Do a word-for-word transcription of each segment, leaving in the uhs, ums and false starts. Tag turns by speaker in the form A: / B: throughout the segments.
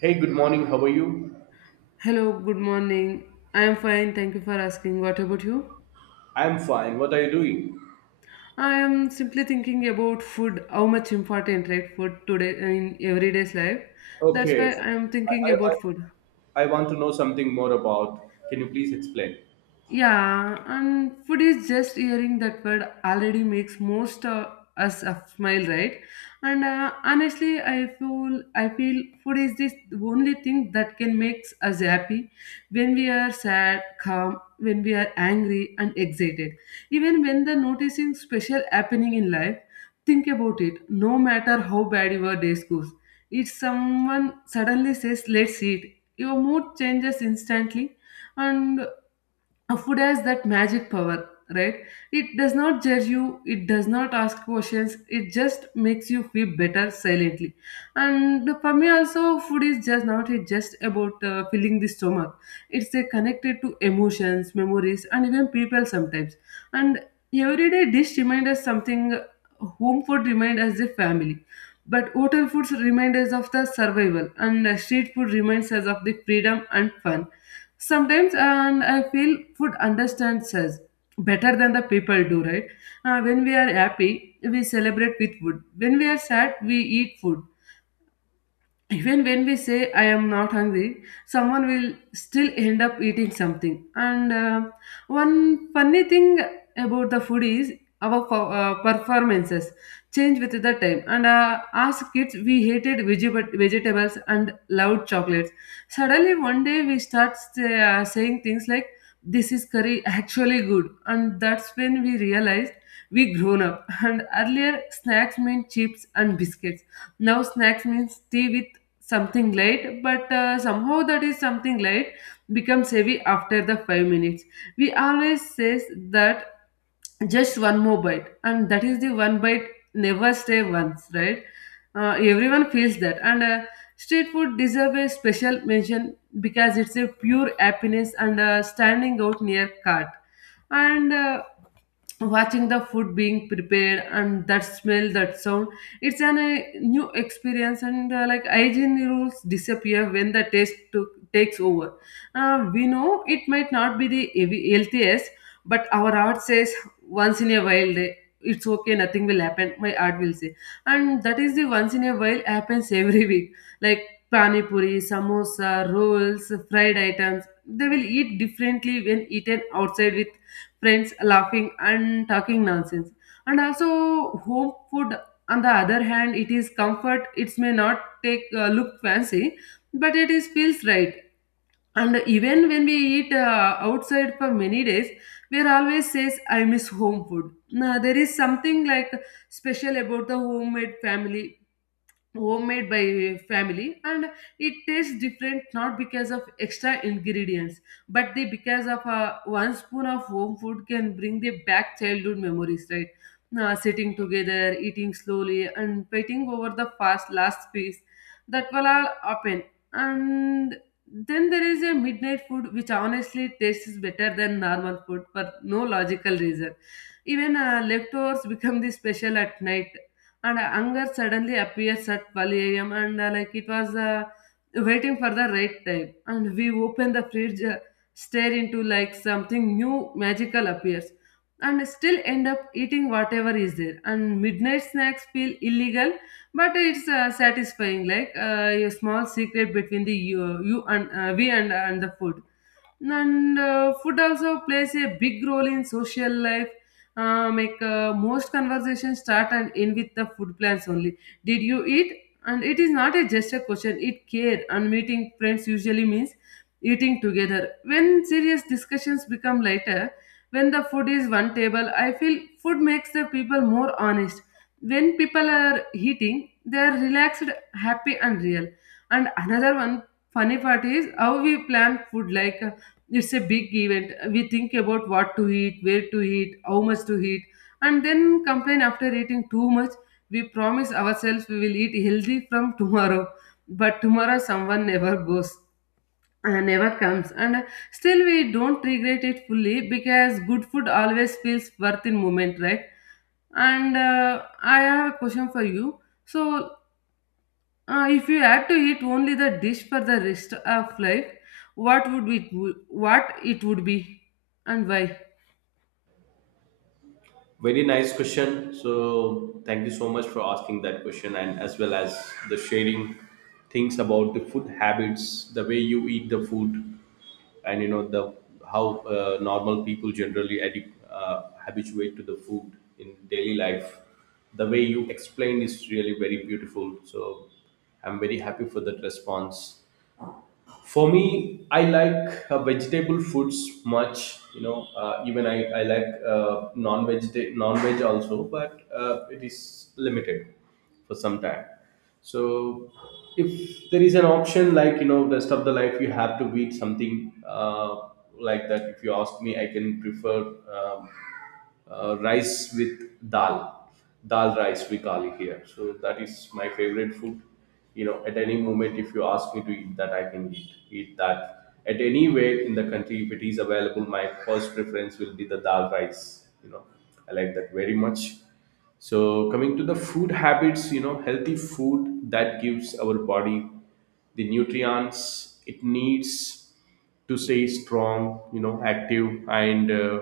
A: Hey, good morning. How are you?
B: Hello, good morning. I am fine, thank you for asking. What about you?
A: I'm fine. What are you doing?
B: I am simply thinking about food, how much important, right? Food today in everyday's life. That's why
A: Okay.
B: I am thinking
A: I, I,
B: about
A: I
B: food.
A: I want to know something more about. Can you please explain?
B: Yeah, and food is just hearing that word already makes most uh, us a smile, right? And uh, honestly, I feel I feel food is this only thing that can make us happy when we are sad, calm, when we are angry and excited. Even when the noticing special happening in life, think about it. No matter how bad your day goes, if someone suddenly says, "Let's eat," your mood changes instantly, and a food has that magic power, right? It does not judge you, it does not ask questions, it just makes you feel better silently. And for me also, food is just not, it just about uh, filling the stomach. It's uh, connected to emotions, memories, and even people sometimes. And everyday dish reminds us something. Home food reminds us the family, but hotel foods remind us of the survival, and uh, street food reminds us of the freedom and fun sometimes. And I feel food understands us better than the people do, right? Uh, when we are happy we celebrate with food, when we are sad we eat food. Even when we say I am not hungry, someone will still end up eating something. And uh, one funny thing about the food is our fo- uh, performances change with the time. And uh, as kids we hated vegeta- vegetables and loved chocolates. Suddenly one day we start say, uh, saying things like this is curry actually good, and that's when we realized we grown up. And earlier snacks meant chips and biscuits, now snacks means tea with something light, but uh, somehow that is something light becomes heavy after the 5 minutes. We always says that just one more bite, and that is the one bite never stay once, right? Uh, everyone feels that. And uh, street food deserve a special mention because it's a pure happiness. And uh, standing out near cart, and uh, watching the food being prepared, and that smell, that sound, it's an a new experience. And uh, like hygiene rules disappear when the taste took, takes over. Uh, we know it might not be the heavy- healthiest, but our heart says once in a while day it's okay, nothing will happen, my art will say. And that is the once in a while happens every week. Like pani puri, samosa, rolls, fried items, they will eat differently when eaten outside with friends, laughing and talking nonsense. And also home food on the other hand, it is comfort, it may not take uh, look fancy, but it is feels right. And even when we eat uh, outside for many days, we are always says, "I miss home food." Now, there is something like special about the homemade family, homemade by family, and it tastes different not because of extra ingredients but they because of uh, one spoon of home food can bring the back childhood memories, right? Uh, sitting together, eating slowly, and fighting over the fast last piece, that will all happen. And then there is a midnight food which honestly tastes better than normal food for no logical reason. Even uh, leftovers become the special at night. And uh, anger suddenly appears at twelve a m and uh, like it was uh, waiting for the right time. And we open the fridge, uh, stare into like something new magical appears, and still end up eating whatever is there. And midnight snacks feel illegal, but it's uh, satisfying, like uh, a small secret between the you, you and uh, we and uh, and the food. And uh, food also plays a big role in social life. Uh, make uh, most conversations start and end with the food plans only. Did you eat, and it is not a just a question, it care. And meeting friends usually means eating together, when serious discussions become lighter, when the food is one table. I feel food makes the people more honest. When people are eating they are relaxed, happy, and real. And another one funny part is how we plan food like it's a big event. We think about what to eat, where to eat, how much to eat, and then complain after eating too much. We promise ourselves we will eat healthy from tomorrow, but tomorrow someone never goes, uh, never comes. And uh, still we don't regret it fully because good food always feels worth in moment, right? And uh, I have a question for you. So uh, if you had to eat only the dish for the rest of life, what would it what it would be, and why?
A: Very nice question. So, thank you so much for asking that question, and as well as the sharing things about the food habits, the way you eat the food, and you know the how uh, normal people generally adi- uh, habituate to the food in daily life. The way you explained is really very beautiful, so I'm very happy for that response. For me, I like uh, vegetable foods much. You know, uh, even I, I like uh, non-veg non-veg also, but uh, it is limited for some time. So if there is an option like, you know, rest of the life you have to eat something uh, like that, if you ask me, I can prefer um, uh, rice with dal, dal rice we call it here. So that is my favorite food. You know, at any moment if you ask me to eat that, I can eat eat that. At any way in the country, if it is available, my first preference will be the dal rice. You know, I like that very much. So coming to the food habits, you know, healthy food that gives our body the nutrients it needs to stay strong, you know, active, and uh,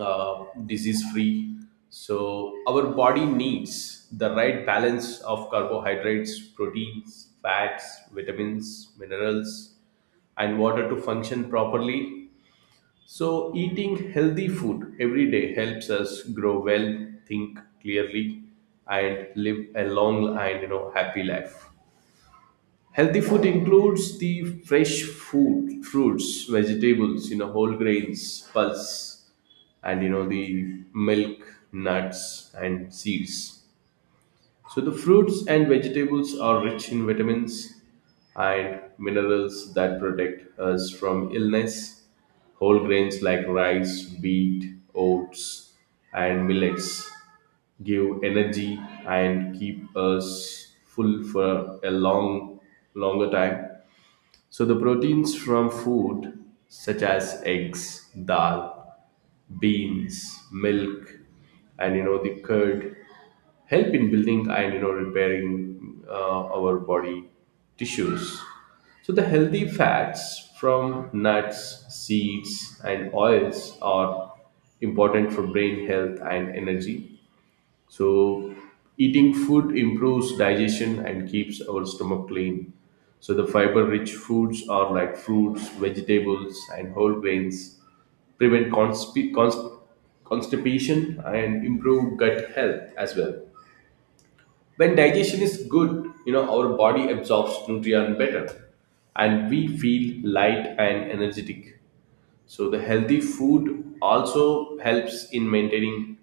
A: uh, disease free. So our body needs the right balance of carbohydrates, proteins, fats, vitamins, minerals, and water to function properly. So eating healthy food every day helps us grow well, think clearly, and live a long and, you know, happy life. Healthy food includes the fresh food, fruits, vegetables, you know, whole grains, pulse, and you know the milk, nuts, and seeds. So the fruits and vegetables are rich in vitamins and minerals that protect us from illness. Whole grains like rice, wheat, oats, and millets give energy and keep us full for a long longer time. So the proteins from food such as eggs, dal, beans, milk, and you know the curd help in building and, you know, repairing uh, our body tissues. So the healthy fats from nuts, seeds, and oils are important for brain health and energy. So, eating food improves digestion and keeps our stomach clean. So, the fiber rich foods are like fruits, vegetables, and whole grains, prevent consp- const- constipation, and improve gut health as well. When digestion is good, you know, our body absorbs nutrients better and we feel light and energetic. So the healthy food also helps in maintaining,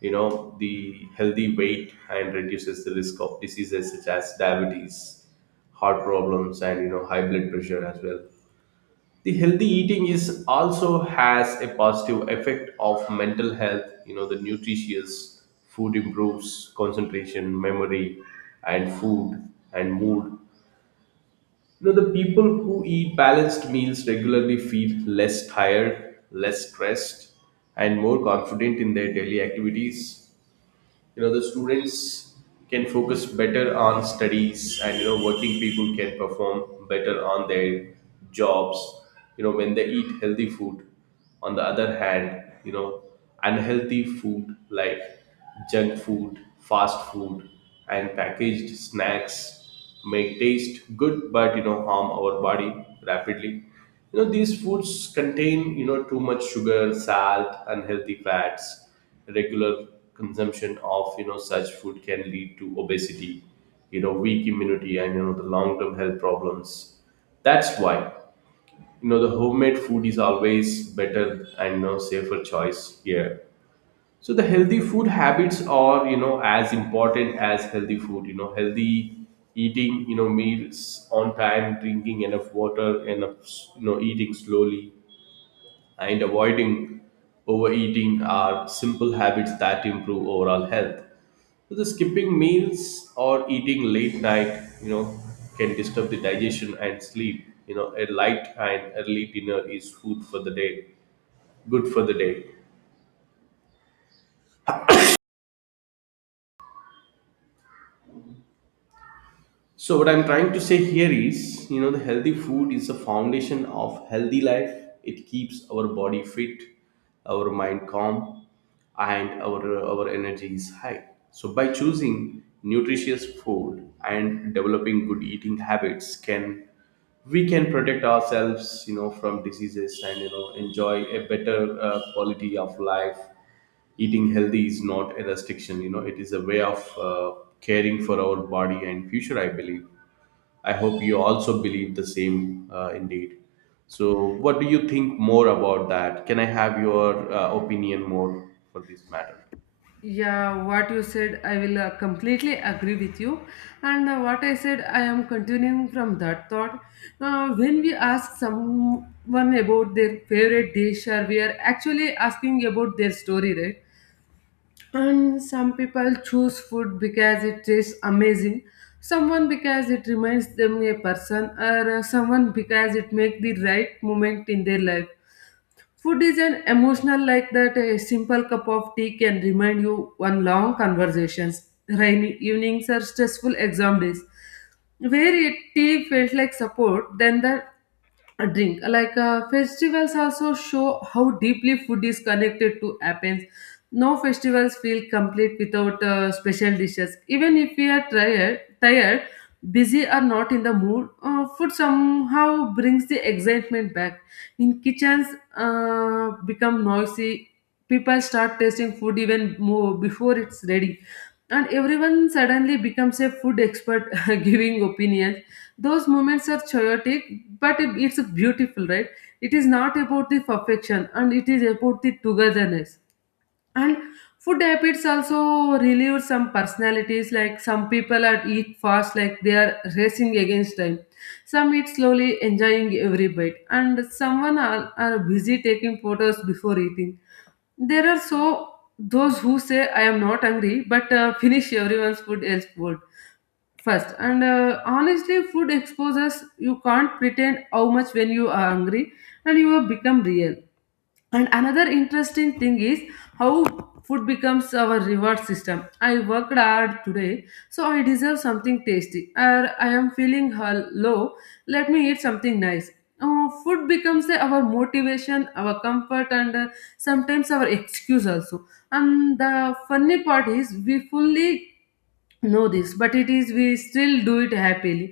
A: you know, the healthy weight and reduces the risk of diseases such as diabetes, heart problems, and you know high blood pressure as well. The healthy eating is also has a positive effect of mental health. You know, the nutritious food improves concentration, memory, and food and mood. You know, the people who eat balanced meals regularly feel less tired, less stressed, and more confident in their daily activities. You know, the students can focus better on studies, and you know working people can perform better on their jobs, you know, when they eat healthy food. On the other hand, you know, unhealthy food like junk food, fast food, and packaged snacks may taste good, but you know harm our body rapidly. You know, these foods contain, you know, too much sugar, salt, unhealthy fats. Regular consumption of, you know, such food can lead to obesity, you know, weak immunity, and you know the long term health problems. That's why, you know, the homemade food is always better and, you know, safer choice here. So the healthy food habits are, you know, as important as healthy food. You know, healthy eating, you know, meals on time, drinking enough water enough, you know, eating slowly, and avoiding overeating are simple habits that improve overall health. So the skipping meals or eating late night, you know, can disturb the digestion and sleep. You know, a light and early dinner is food for the day, good for the day. So what I'm trying to say here is, you know, the healthy food is the foundation of healthy life. It keeps our body fit, our mind calm, and our our energy is high. So by choosing nutritious food and developing good eating habits can we can protect ourselves, you know, from diseases and, you know, enjoy a better uh, quality of life. Eating healthy is not a restriction. You know, it is a way of uh, caring for our body and future, I believe. I hope you also believe the same, uh, indeed. So what do you think more about that? Can I have your uh, opinion more for this matter?
B: Yeah, what you said, I will uh, completely agree with you. And uh, what I said, I am continuing from that thought. Now, when we ask someone about their favorite dish, or we are actually asking about their story, right? And some people choose food because it tastes amazing, someone because it reminds them a person, or uh, someone because it makes the right moment in their life. Food is an emotional like that. A simple cup of tea can remind you one long conversations, rainy evenings, or stressful exam days, where it, tea felt like support. Then the a drink. Like uh, festivals also show how deeply food is connected to Athens. No festivals feel complete without uh, special dishes. Even if we are tired, tired, busy or not in the mood, uh, food somehow brings the excitement back. In kitchens uh, become noisy. People start tasting food even more before it's ready, and everyone suddenly becomes a food expert, giving opinions. Those moments are chaotic, but it- it's beautiful, right? It is not about the perfection, and it is about the togetherness. And food habits also relieve some personalities, like some people are eat fast, like they are racing against time. Some eat slowly enjoying every bite, and someone are, are busy taking photos before eating. There are so those who say I am not hungry but uh, finish everyone's food else food first. And uh, honestly food exposes, you can't pretend how much when you are hungry, and you will become real. And another interesting thing is how food becomes our reward system. I worked hard today, so I deserve something tasty, or I am feeling hul- low, let me eat something nice. Uh, food becomes uh, our motivation, our comfort, and uh, sometimes our excuse also. And the funny part is we fully know this, but it is we still do it happily.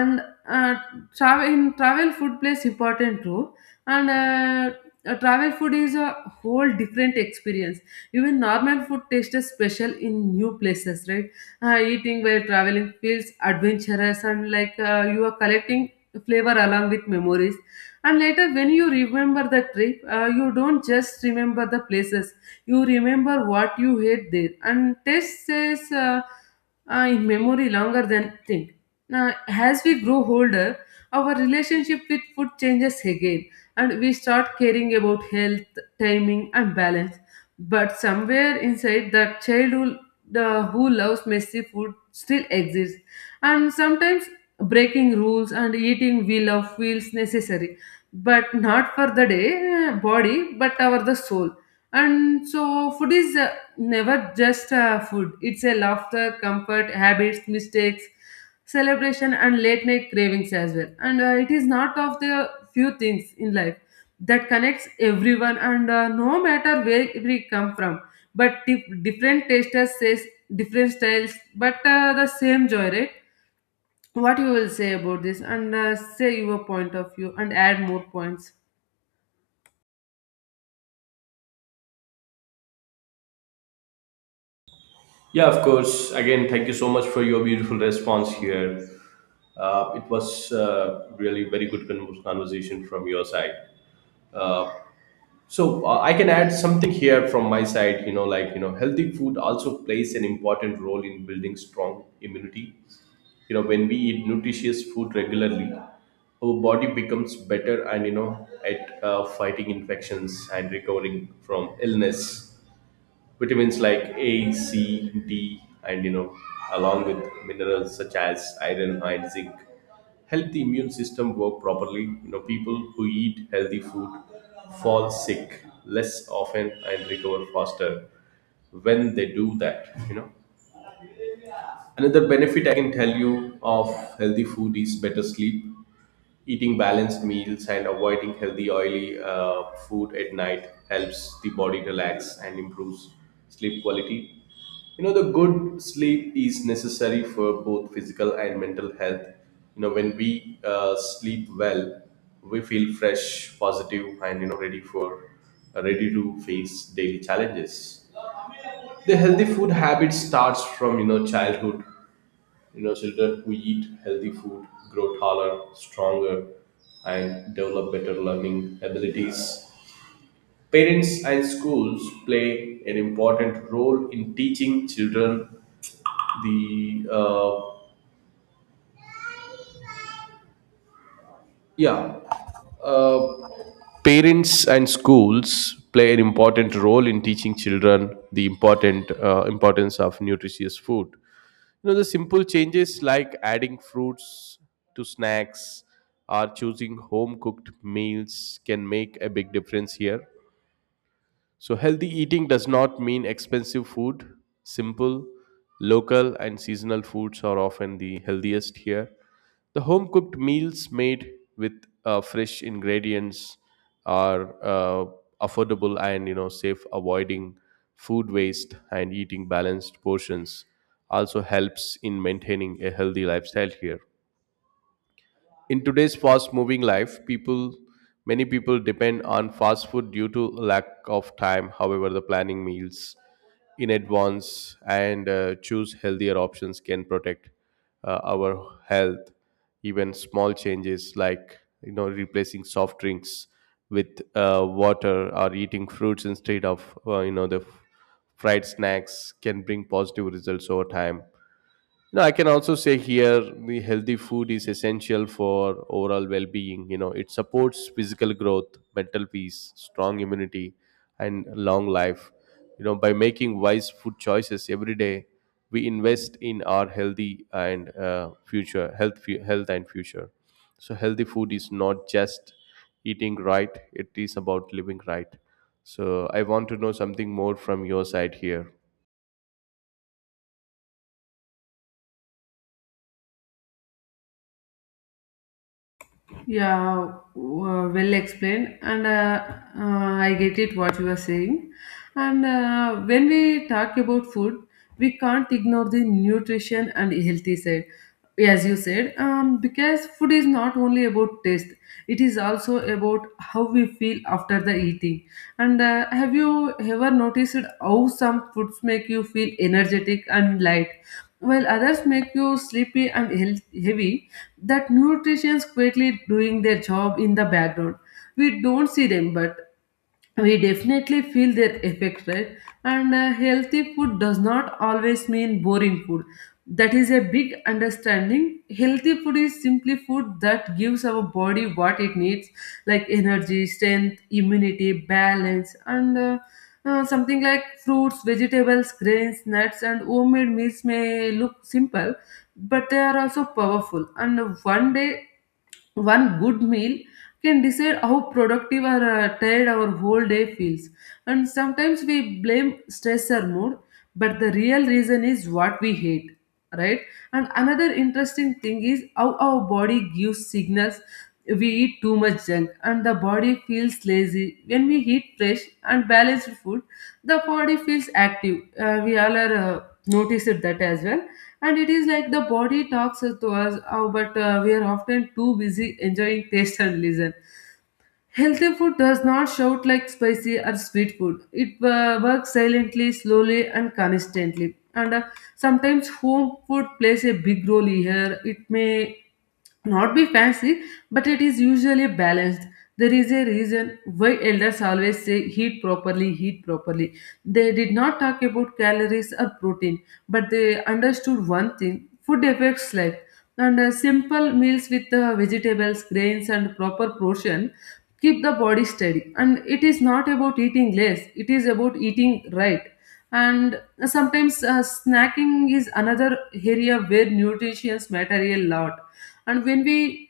B: And uh, travel in travel food plays important role. And uh, uh, travel food is a whole different experience. Even normal food tastes special in new places, right? Uh, eating while traveling feels adventurous, and like uh, you are collecting flavor along with memories. And later when you remember the trip, uh, you don't just remember the places, you remember what you ate there. And taste says uh, uh, in memory longer than think. Now, as we grow older, our relationship with food changes again, and we start caring about health, timing, and balance. But somewhere inside, the child who, the, who loves messy food still exists. And sometimes breaking rules and eating we love feels necessary, but not for the day uh, body, but our the soul. And so, food is uh, never just uh, food. It's a laughter, comfort, habits, mistakes, celebration, and late night cravings as well. And uh, it is not of the few things in life that connects everyone, and uh, no matter where we come from. But dif- different tasters says different styles, but uh, the same joy, right? What you will say about this, and uh, say your point of view, and add more points.
A: Yeah, of course, again thank you so much for your beautiful response here. Uh, it was uh, really very good con- conversation from your side. So uh, I can add something here from my side, you know, like, you know, healthy food also plays an important role in building strong immunity. You know, when we eat nutritious food regularly, our body becomes better and, you know, at uh, fighting infections and recovering from illness. Vitamins like A, C, D, and, you know, along with minerals such as iron and zinc, help the immune system work properly. You know, people who eat healthy food fall sick less often and recover faster when they do that. You know, another benefit I can tell you of healthy food is better sleep. Eating balanced meals and avoiding healthy, oily uh, food at night helps the body relax and improves sleep quality. You know, the good sleep is necessary for both physical and mental health. You know, when we uh, sleep well, we feel fresh, positive, and, you know, ready for uh, ready to face daily challenges. The healthy food habit starts from, you know, childhood. You know, children who eat healthy food grow taller, stronger, and develop better learning abilities. Parents and schools play an important role in teaching children the uh, yeah uh, parents and schools play an important role in teaching children the important uh, importance of nutritious food. You know, the simple changes like adding fruits to snacks or choosing home cooked meals can make a big difference here. So, healthy eating does not mean expensive food. Simple, local, and seasonal foods are often the healthiest here. The home cooked meals made with uh, fresh ingredients are uh, affordable and, you know, safe. Avoiding food waste and eating balanced portions also helps in maintaining a healthy lifestyle here. In today's fast-moving life, people many people depend on fast food due to lack of time. However, the planning meals in advance and uh, choose healthier options can protect uh, our health. Even small changes like, you know, replacing soft drinks with uh, water or eating fruits instead of, uh, you know, the f- fried snacks can bring positive results over time. No, I can also say here the healthy food is essential for overall well being. You know, it supports physical growth, mental peace, strong immunity, and long life. You know, by making wise food choices every day, we invest in our healthy and uh, future health, fu- health and future. So, healthy food is not just eating right; it is about living right. So, I want to know something more from your side here.
B: Yeah, w- well explained, and uh, uh, I get it what you are saying. And uh, when we talk about food, we can't ignore the nutrition and healthy side, as you said, um, because food is not only about taste; it is also about how we feel after the eating. And uh, have you ever noticed how some foods make you feel energetic and light, while others make you sleepy and health- heavy? That nutrition's quietly doing their job in the background. We don't see them, but we definitely feel their effects, right? And uh, healthy food does not always mean boring food. That is a big understanding. Healthy food is simply food that gives our body what it needs, like energy, strength, immunity, balance, and uh, uh, something like fruits, vegetables, grains, nuts, and homemade meals may look simple, but they are also powerful. And one day, one good meal can decide how productive or uh, tired our whole day feels. And sometimes we blame stress or mood, but the real reason is what we hate, right? And another interesting thing is how our body gives signals. We eat too much junk and the body feels lazy. When we eat fresh and balanced food, the body feels active. Uh, we all are uh, noticed that as well. And it is like the body talks to us, uh, but uh, we are often too busy enjoying taste and listen. Healthy food does not shout like spicy or sweet food. It uh, works silently, slowly, and consistently. And uh, Sometimes home food plays a big role here. It may not be fancy, but it is usually balanced. There is a reason why elders always say heat properly, heat properly. They did not talk about calories or protein, but they understood one thing: food affects life. And uh, Simple meals with uh, vegetables, grains, and proper portion keep the body steady, and it is not about eating less, it is about eating right. And sometimes uh, snacking is another area where nutrition matter a lot. And when we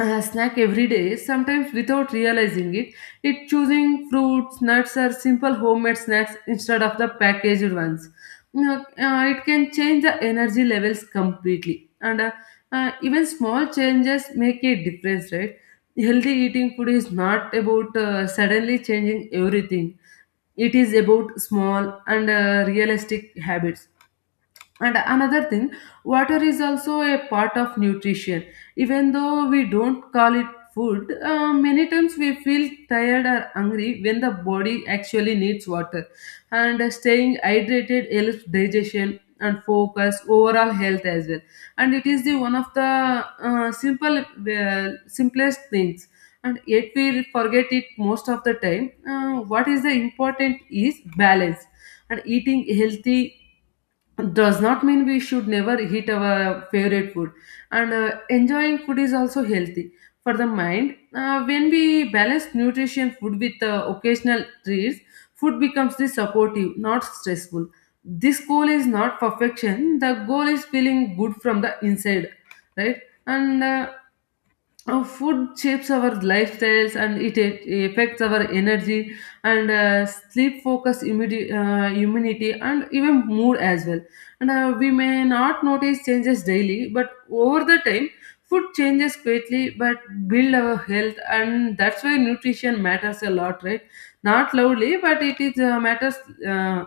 B: uh, snack every day, sometimes without realizing it. It choosing fruits, nuts, or simple homemade snacks instead of the packaged ones. You know, uh, it can change the energy levels completely, and uh, uh, even small changes make a difference, right? Healthy eating food is not about uh, suddenly changing everything. It is about small and uh, realistic habits. And another thing, water is also a part of nutrition, even though we don't call it food. Uh, many times we feel tired or hungry when the body actually needs water. And uh, staying hydrated helps digestion and focus overall health as well. And it is the one of the uh, simple uh, simplest things, and yet we forget it most of the time. Uh, what is the important is balance. And eating healthy does not mean we should never eat our favorite food. And uh, enjoying food is also healthy for the mind. Uh, when we balance nutrition food with uh, occasional treats, food becomes the supportive, not stressful. This goal is not perfection. The goal is feeling good from the inside, right? And uh, oh, food shapes our lifestyles, and it a- affects our energy and uh, sleep, focus, immunity, uh, immunity, and even mood as well. And uh, we may not notice changes daily, but over the time, food changes quickly but build our health, and that's why nutrition matters a lot, right? Not loudly, but it is uh, matters. uh,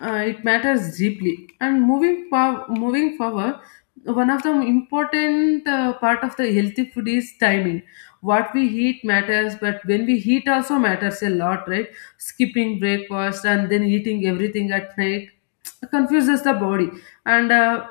B: uh, it matters deeply. And moving for, moving forward, one of the important uh, part of the healthy food is timing. What we eat matters, but when we eat also matters a lot, right? Skipping breakfast and then eating everything at night confuses the body. And uh,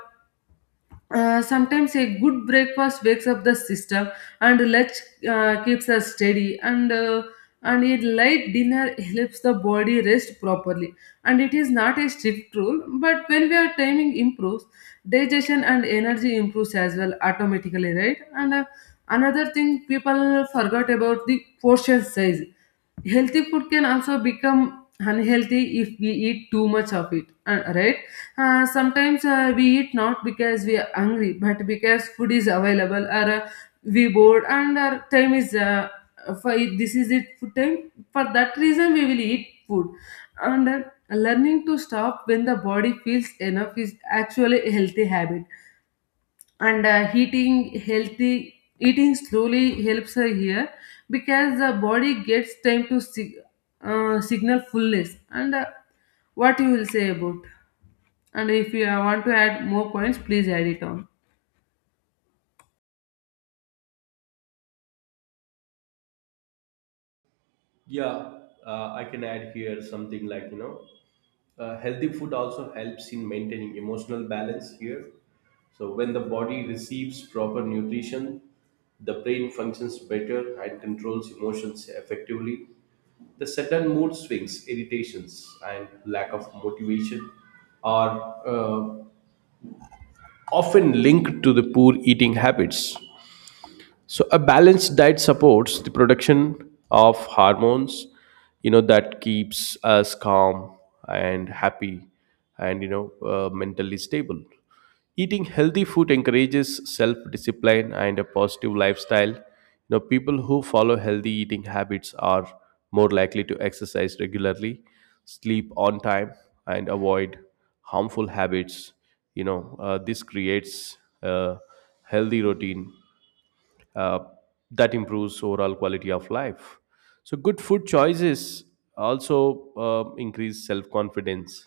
B: uh, Sometimes a good breakfast wakes up the system, and lunch uh, keeps us steady, and uh, and a light dinner helps the body rest properly. And it is not a strict rule, but when we are timing improves, digestion and energy improves as well automatically, right? And uh, another thing, people forgot about the portion size. Healthy food can also become unhealthy if we eat too much of it, uh, right. Uh, sometimes uh, we eat not because we are hungry, but because food is available, or uh, we bored and our time is uh, for. This is it food time, for that reason we will eat food. And uh, learning to stop when the body feels enough is actually a healthy habit. And uh, eating healthy eating slowly helps her here, because the body gets time to sig- uh, signal fullness, and uh, what you will say about. And if you uh, want to add more points, please add it on.
A: Yeah, uh, I can add here something like, you know, uh, healthy food also helps in maintaining emotional balance here. So, when the body receives proper nutrition, the brain functions better and controls emotions effectively. The sudden mood swings, irritations, and lack of motivation are uh, often linked to the poor eating habits. So a balanced diet supports the production of hormones, you know, that keeps us calm and happy, and, you know, uh, mentally stable. Eating healthy food encourages self-discipline and a positive lifestyle. You know, people who follow healthy eating habits are more likely to exercise regularly, sleep on time, and avoid harmful habits. You know, uh, this creates a healthy routine uh, that improves overall quality of life. So, good food choices also uh, increase self confidence,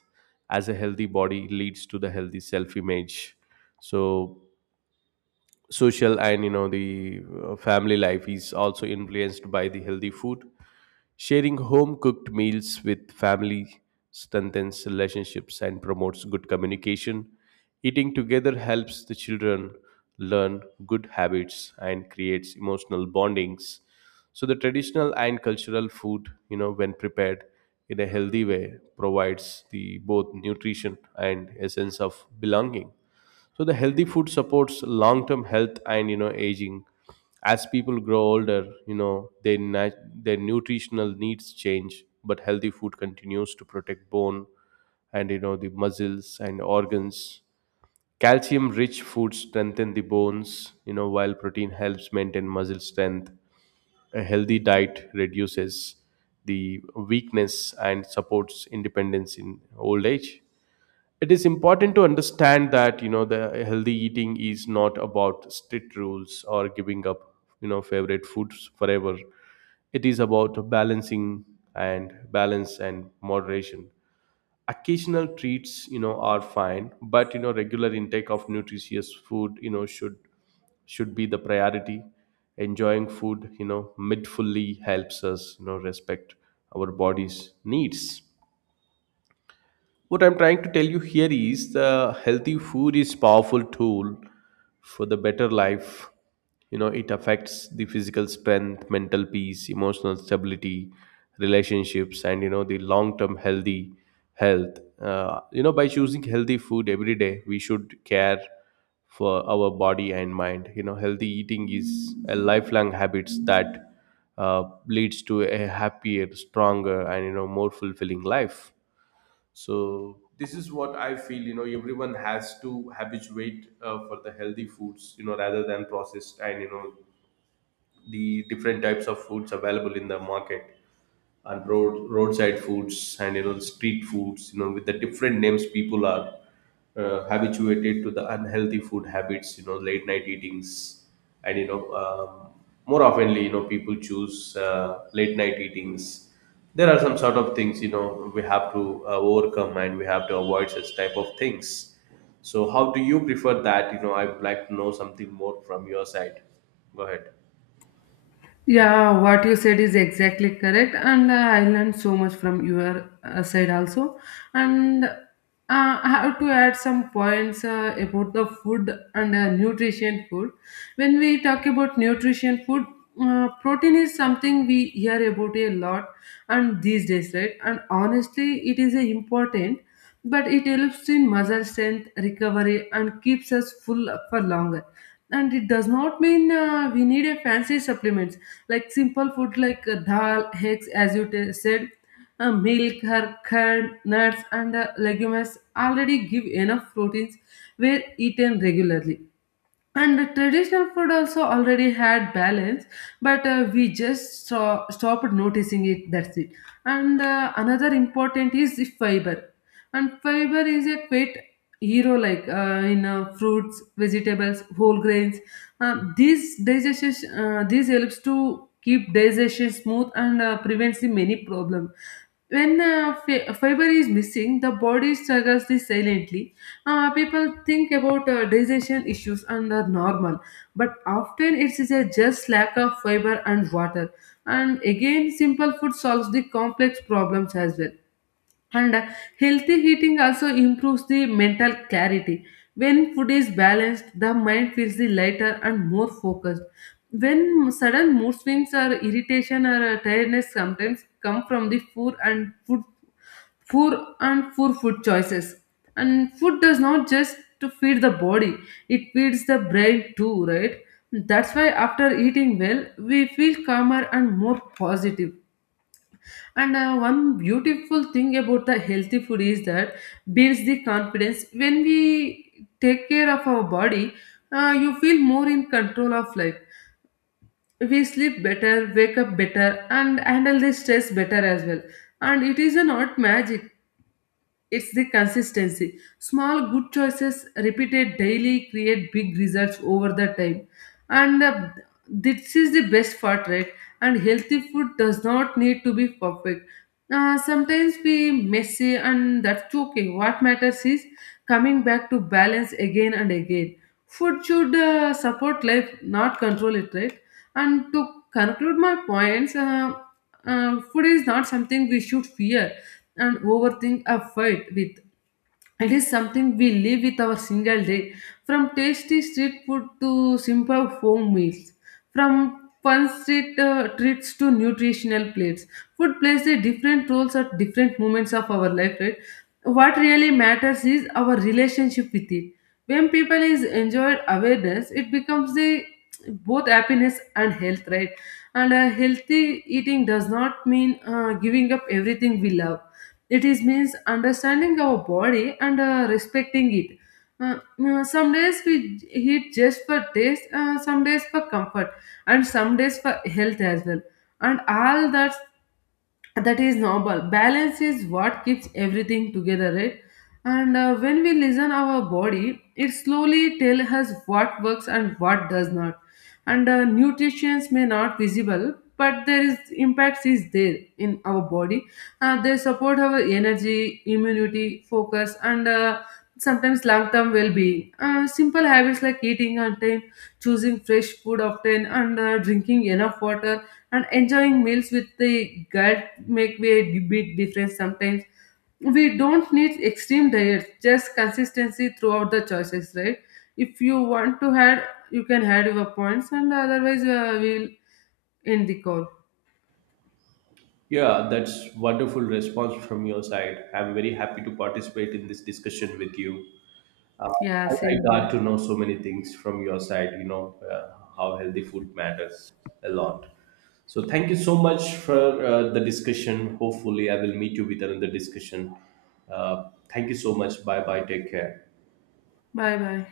A: as a healthy body leads to the healthy self image. So, social and you know the uh, family life is also influenced by the healthy food. Sharing home cooked meals with family strengthens relationships and promotes good communication. Eating together helps the children learn good habits and creates emotional bondings. So the traditional and cultural food, you know, when prepared in a healthy way, provides the both nutrition and a sense of belonging. So the healthy food supports long-term health and, you know, aging. As people grow older, you know their nat- their nutritional needs change, but healthy food continues to protect bone and, you know, the muscles and organs. Calcium-rich foods strengthen the bones, you know, while protein helps maintain muscle strength. A healthy diet reduces the weakness and supports independence in old age. It is important to understand that, you know, the healthy eating is not about strict rules or giving up, you know, favorite foods forever. It is about balancing and balance and moderation. Occasional treats, you know, are fine, but you know regular intake of nutritious food, you know, should should be the priority. Enjoying food, you know, mindfully helps us, you know, respect our body's needs. What I'm trying to tell you here is the healthy food is powerful tool for the better life. You know, it affects the physical strength, mental peace, emotional stability, relationships, and you know the long-term healthy health. Uh, you know, by choosing healthy food every day, we should care for our body and mind. You know, healthy eating is a lifelong habits that uh, leads to a happier, stronger, and, you know, more fulfilling life. So this is what I feel. You know, everyone has to habituate uh, for the healthy foods, you know, rather than processed and, you know, the different types of foods available in the market and road roadside foods and, you know, street foods, you know, with the different names. People are uh, habituated to the unhealthy food habits, you know, late night eatings, and you know um, more oftenly, you know, people choose uh, late night eatings. There are some sort of things, you know, we have to uh, overcome and we have to avoid such type of things. So how do you prefer that? You know, I would like to know something more from your side. Go ahead.
B: Yeah, what you said is exactly correct, and uh, I learned so much from your uh, side also. And uh, I have to add some points uh, about the food and uh, nutrition food. When we talk about nutrition food, uh, protein is something we hear about a lot, and these days, right? And honestly, it is a important, but it helps in muscle strength, recovery, and keeps us full for longer. And it does not mean uh, we need a fancy supplements, like simple food like uh, dal, eggs, as you t- said, uh, milk, her curd, nuts, and uh, legumes already give enough proteins where eaten regularly. And the traditional food also already had balance, but uh, we just saw, stopped noticing it, that's it. And uh, another important is the fiber. And fiber is a great hero, like uh, in uh, fruits, vegetables, whole grains. Uh, these digestion uh, these helps to keep digestion smooth and uh, prevents the many problem. When uh, fi- fiber is missing, the body struggles this silently. Uh, people think about uh, digestion issues and are normal, but often it is a just lack of fiber and water. And again, simple food solves the complex problems as well. And uh, Healthy eating also improves the mental clarity. When food is balanced, the mind feels the lighter and more focused. When sudden mood swings or irritation or uh, tiredness sometimes come from the poor and food poor and poor food choices. And food does not just to feed the body, it feeds the brain too, right? That's why after eating well, we feel calmer and more positive. And uh, One beautiful thing about the healthy food is that builds the confidence. When we take care of our body, uh, you feel more in control of life. We sleep better, wake up better, and handle the stress better as well. And it is a not magic. It's the consistency. Small good choices repeated daily create big results over the time. And uh, This is the best part, right? And healthy food does not need to be perfect. Uh, sometimes we messy, and that's okay. What matters is coming back to balance again and again. Food should uh, support life, not control it, right? And to conclude my points, uh, uh, food is not something we should fear and overthink a fight with. It is something we live with our single day, from tasty street food to simple home meals, from fun street uh, treats to nutritional plates. Food plays a different roles at different moments of our life, right? What really matters is our relationship with it. When people is enjoyed awareness, it becomes a both happiness and health, right? And uh, Healthy eating does not mean uh, giving up everything we love. It is means understanding our body and uh, respecting it. Uh, uh, some days we j- Eat just for taste, uh, some days for comfort, and some days for health as well. And all that, that is normal. Balance is what keeps everything together, right? And uh, when we listen our body, it slowly tell us what works and what does not. And uh, nutrition may not visible, but there is impacts is there in our body. Uh, they support our energy, immunity, focus, and uh, sometimes long-term well-being. Uh, simple habits like eating on time, choosing fresh food often, and uh, drinking enough water, and enjoying meals with the gut make a di- big difference. Sometimes we don't need extreme diets, just consistency throughout the choices, right? If you want to add, you can add your points, and otherwise uh, we'll end the call.
A: Yeah, that's wonderful response from your side. I'm very happy to participate in this discussion with you. Uh,
B: Yeah,
A: I,
B: same
A: I got
B: here.
A: to know so many things from your side, you know, uh, how healthy food matters a lot. So thank you so much for uh, the discussion. Hopefully, I will meet you with another discussion. Uh, Thank you so much. Bye bye. Take care.
B: Bye bye.